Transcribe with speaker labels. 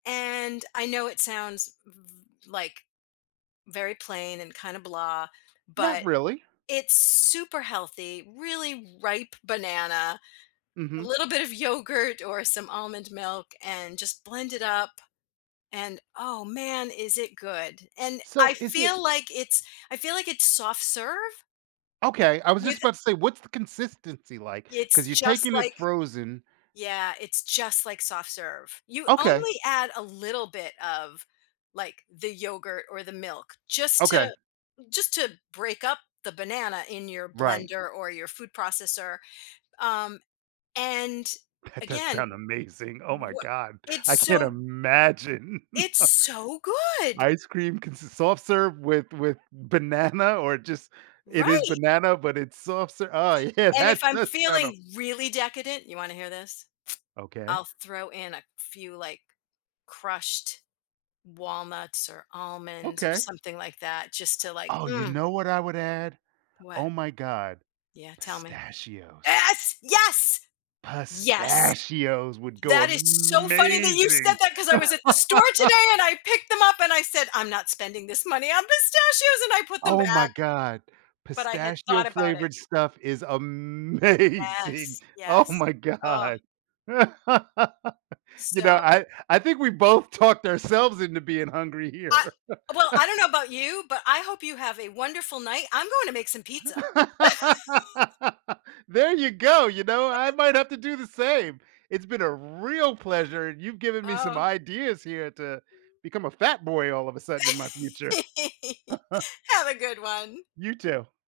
Speaker 1: And I know it sounds v v like, very plain and kinda, blah,
Speaker 2: Not
Speaker 1: but
Speaker 2: really.
Speaker 1: it's super healthy, really ripe banana, a
Speaker 2: Mhm.
Speaker 1: little bit of yogurt or some almond milk, and just blend it up. And oh, man, is it good? And
Speaker 2: So
Speaker 1: I
Speaker 2: is it
Speaker 1: feel it's I feel like it's soft serve
Speaker 2: Okay, I was
Speaker 1: with,
Speaker 2: just
Speaker 1: eh
Speaker 2: about to say, what's the consistency like?
Speaker 1: it's
Speaker 2: Cause you're
Speaker 1: just
Speaker 2: taking it
Speaker 1: like
Speaker 2: frozen
Speaker 1: yeah, it's just like soft serve. You
Speaker 2: Okay.
Speaker 1: only add a little bit of, like, the yogurt or the milk just
Speaker 2: Okay.
Speaker 1: to, just to break up the banana in your
Speaker 2: Right.
Speaker 1: blender or your food processor. Um, and
Speaker 2: That does sound
Speaker 1: again,
Speaker 2: amazing. Oh my
Speaker 1: wha
Speaker 2: God.
Speaker 1: it's
Speaker 2: I can't
Speaker 1: so
Speaker 2: imagine.
Speaker 1: it's so good.
Speaker 2: Ice cream consists of soft serve with with banana or just it is
Speaker 1: Right.
Speaker 2: banana, but it's soft serve oh, yeah.
Speaker 1: And if
Speaker 2: That
Speaker 1: I'm
Speaker 2: does sound o
Speaker 1: feeling really decadent you wanna hear this?
Speaker 2: Okay.
Speaker 1: I'll throw in a few, like, crushed walnuts or almonds or
Speaker 2: Okay.
Speaker 1: something like that just to like,
Speaker 2: Oh, you
Speaker 1: mm.
Speaker 2: know what I would add?
Speaker 1: What?
Speaker 2: Oh my god.
Speaker 1: Yeah, tell me.
Speaker 2: Pistachios.
Speaker 1: Yes, yes, yes!
Speaker 2: Pistachios would go
Speaker 1: That is so funny that you said
Speaker 2: amazing.
Speaker 1: that 'cause I was at the store today and I picked them up and I said, "I'm not spending this money on pistachios." And I put them
Speaker 2: Oh my
Speaker 1: back.
Speaker 2: god.
Speaker 1: But I had
Speaker 2: Pistachio
Speaker 1: thought about it.
Speaker 2: flavored stuff is amazing.
Speaker 1: Yes,
Speaker 2: Oh,
Speaker 1: yes,
Speaker 2: my
Speaker 1: uh.
Speaker 2: god. You know,
Speaker 1: So
Speaker 2: I I think we both talked ourselves into being hungry
Speaker 1: I
Speaker 2: here.
Speaker 1: well, I don't know about you, but I hope you have a wonderful night. I'm going to make some pizza.
Speaker 2: There you go. You know, I might have to do the same. It's been a real pleasure, and you've given me some
Speaker 1: Oh.
Speaker 2: ideas here to, become a fat boy all of a sudden in my future.
Speaker 1: Have a good one.
Speaker 2: You too.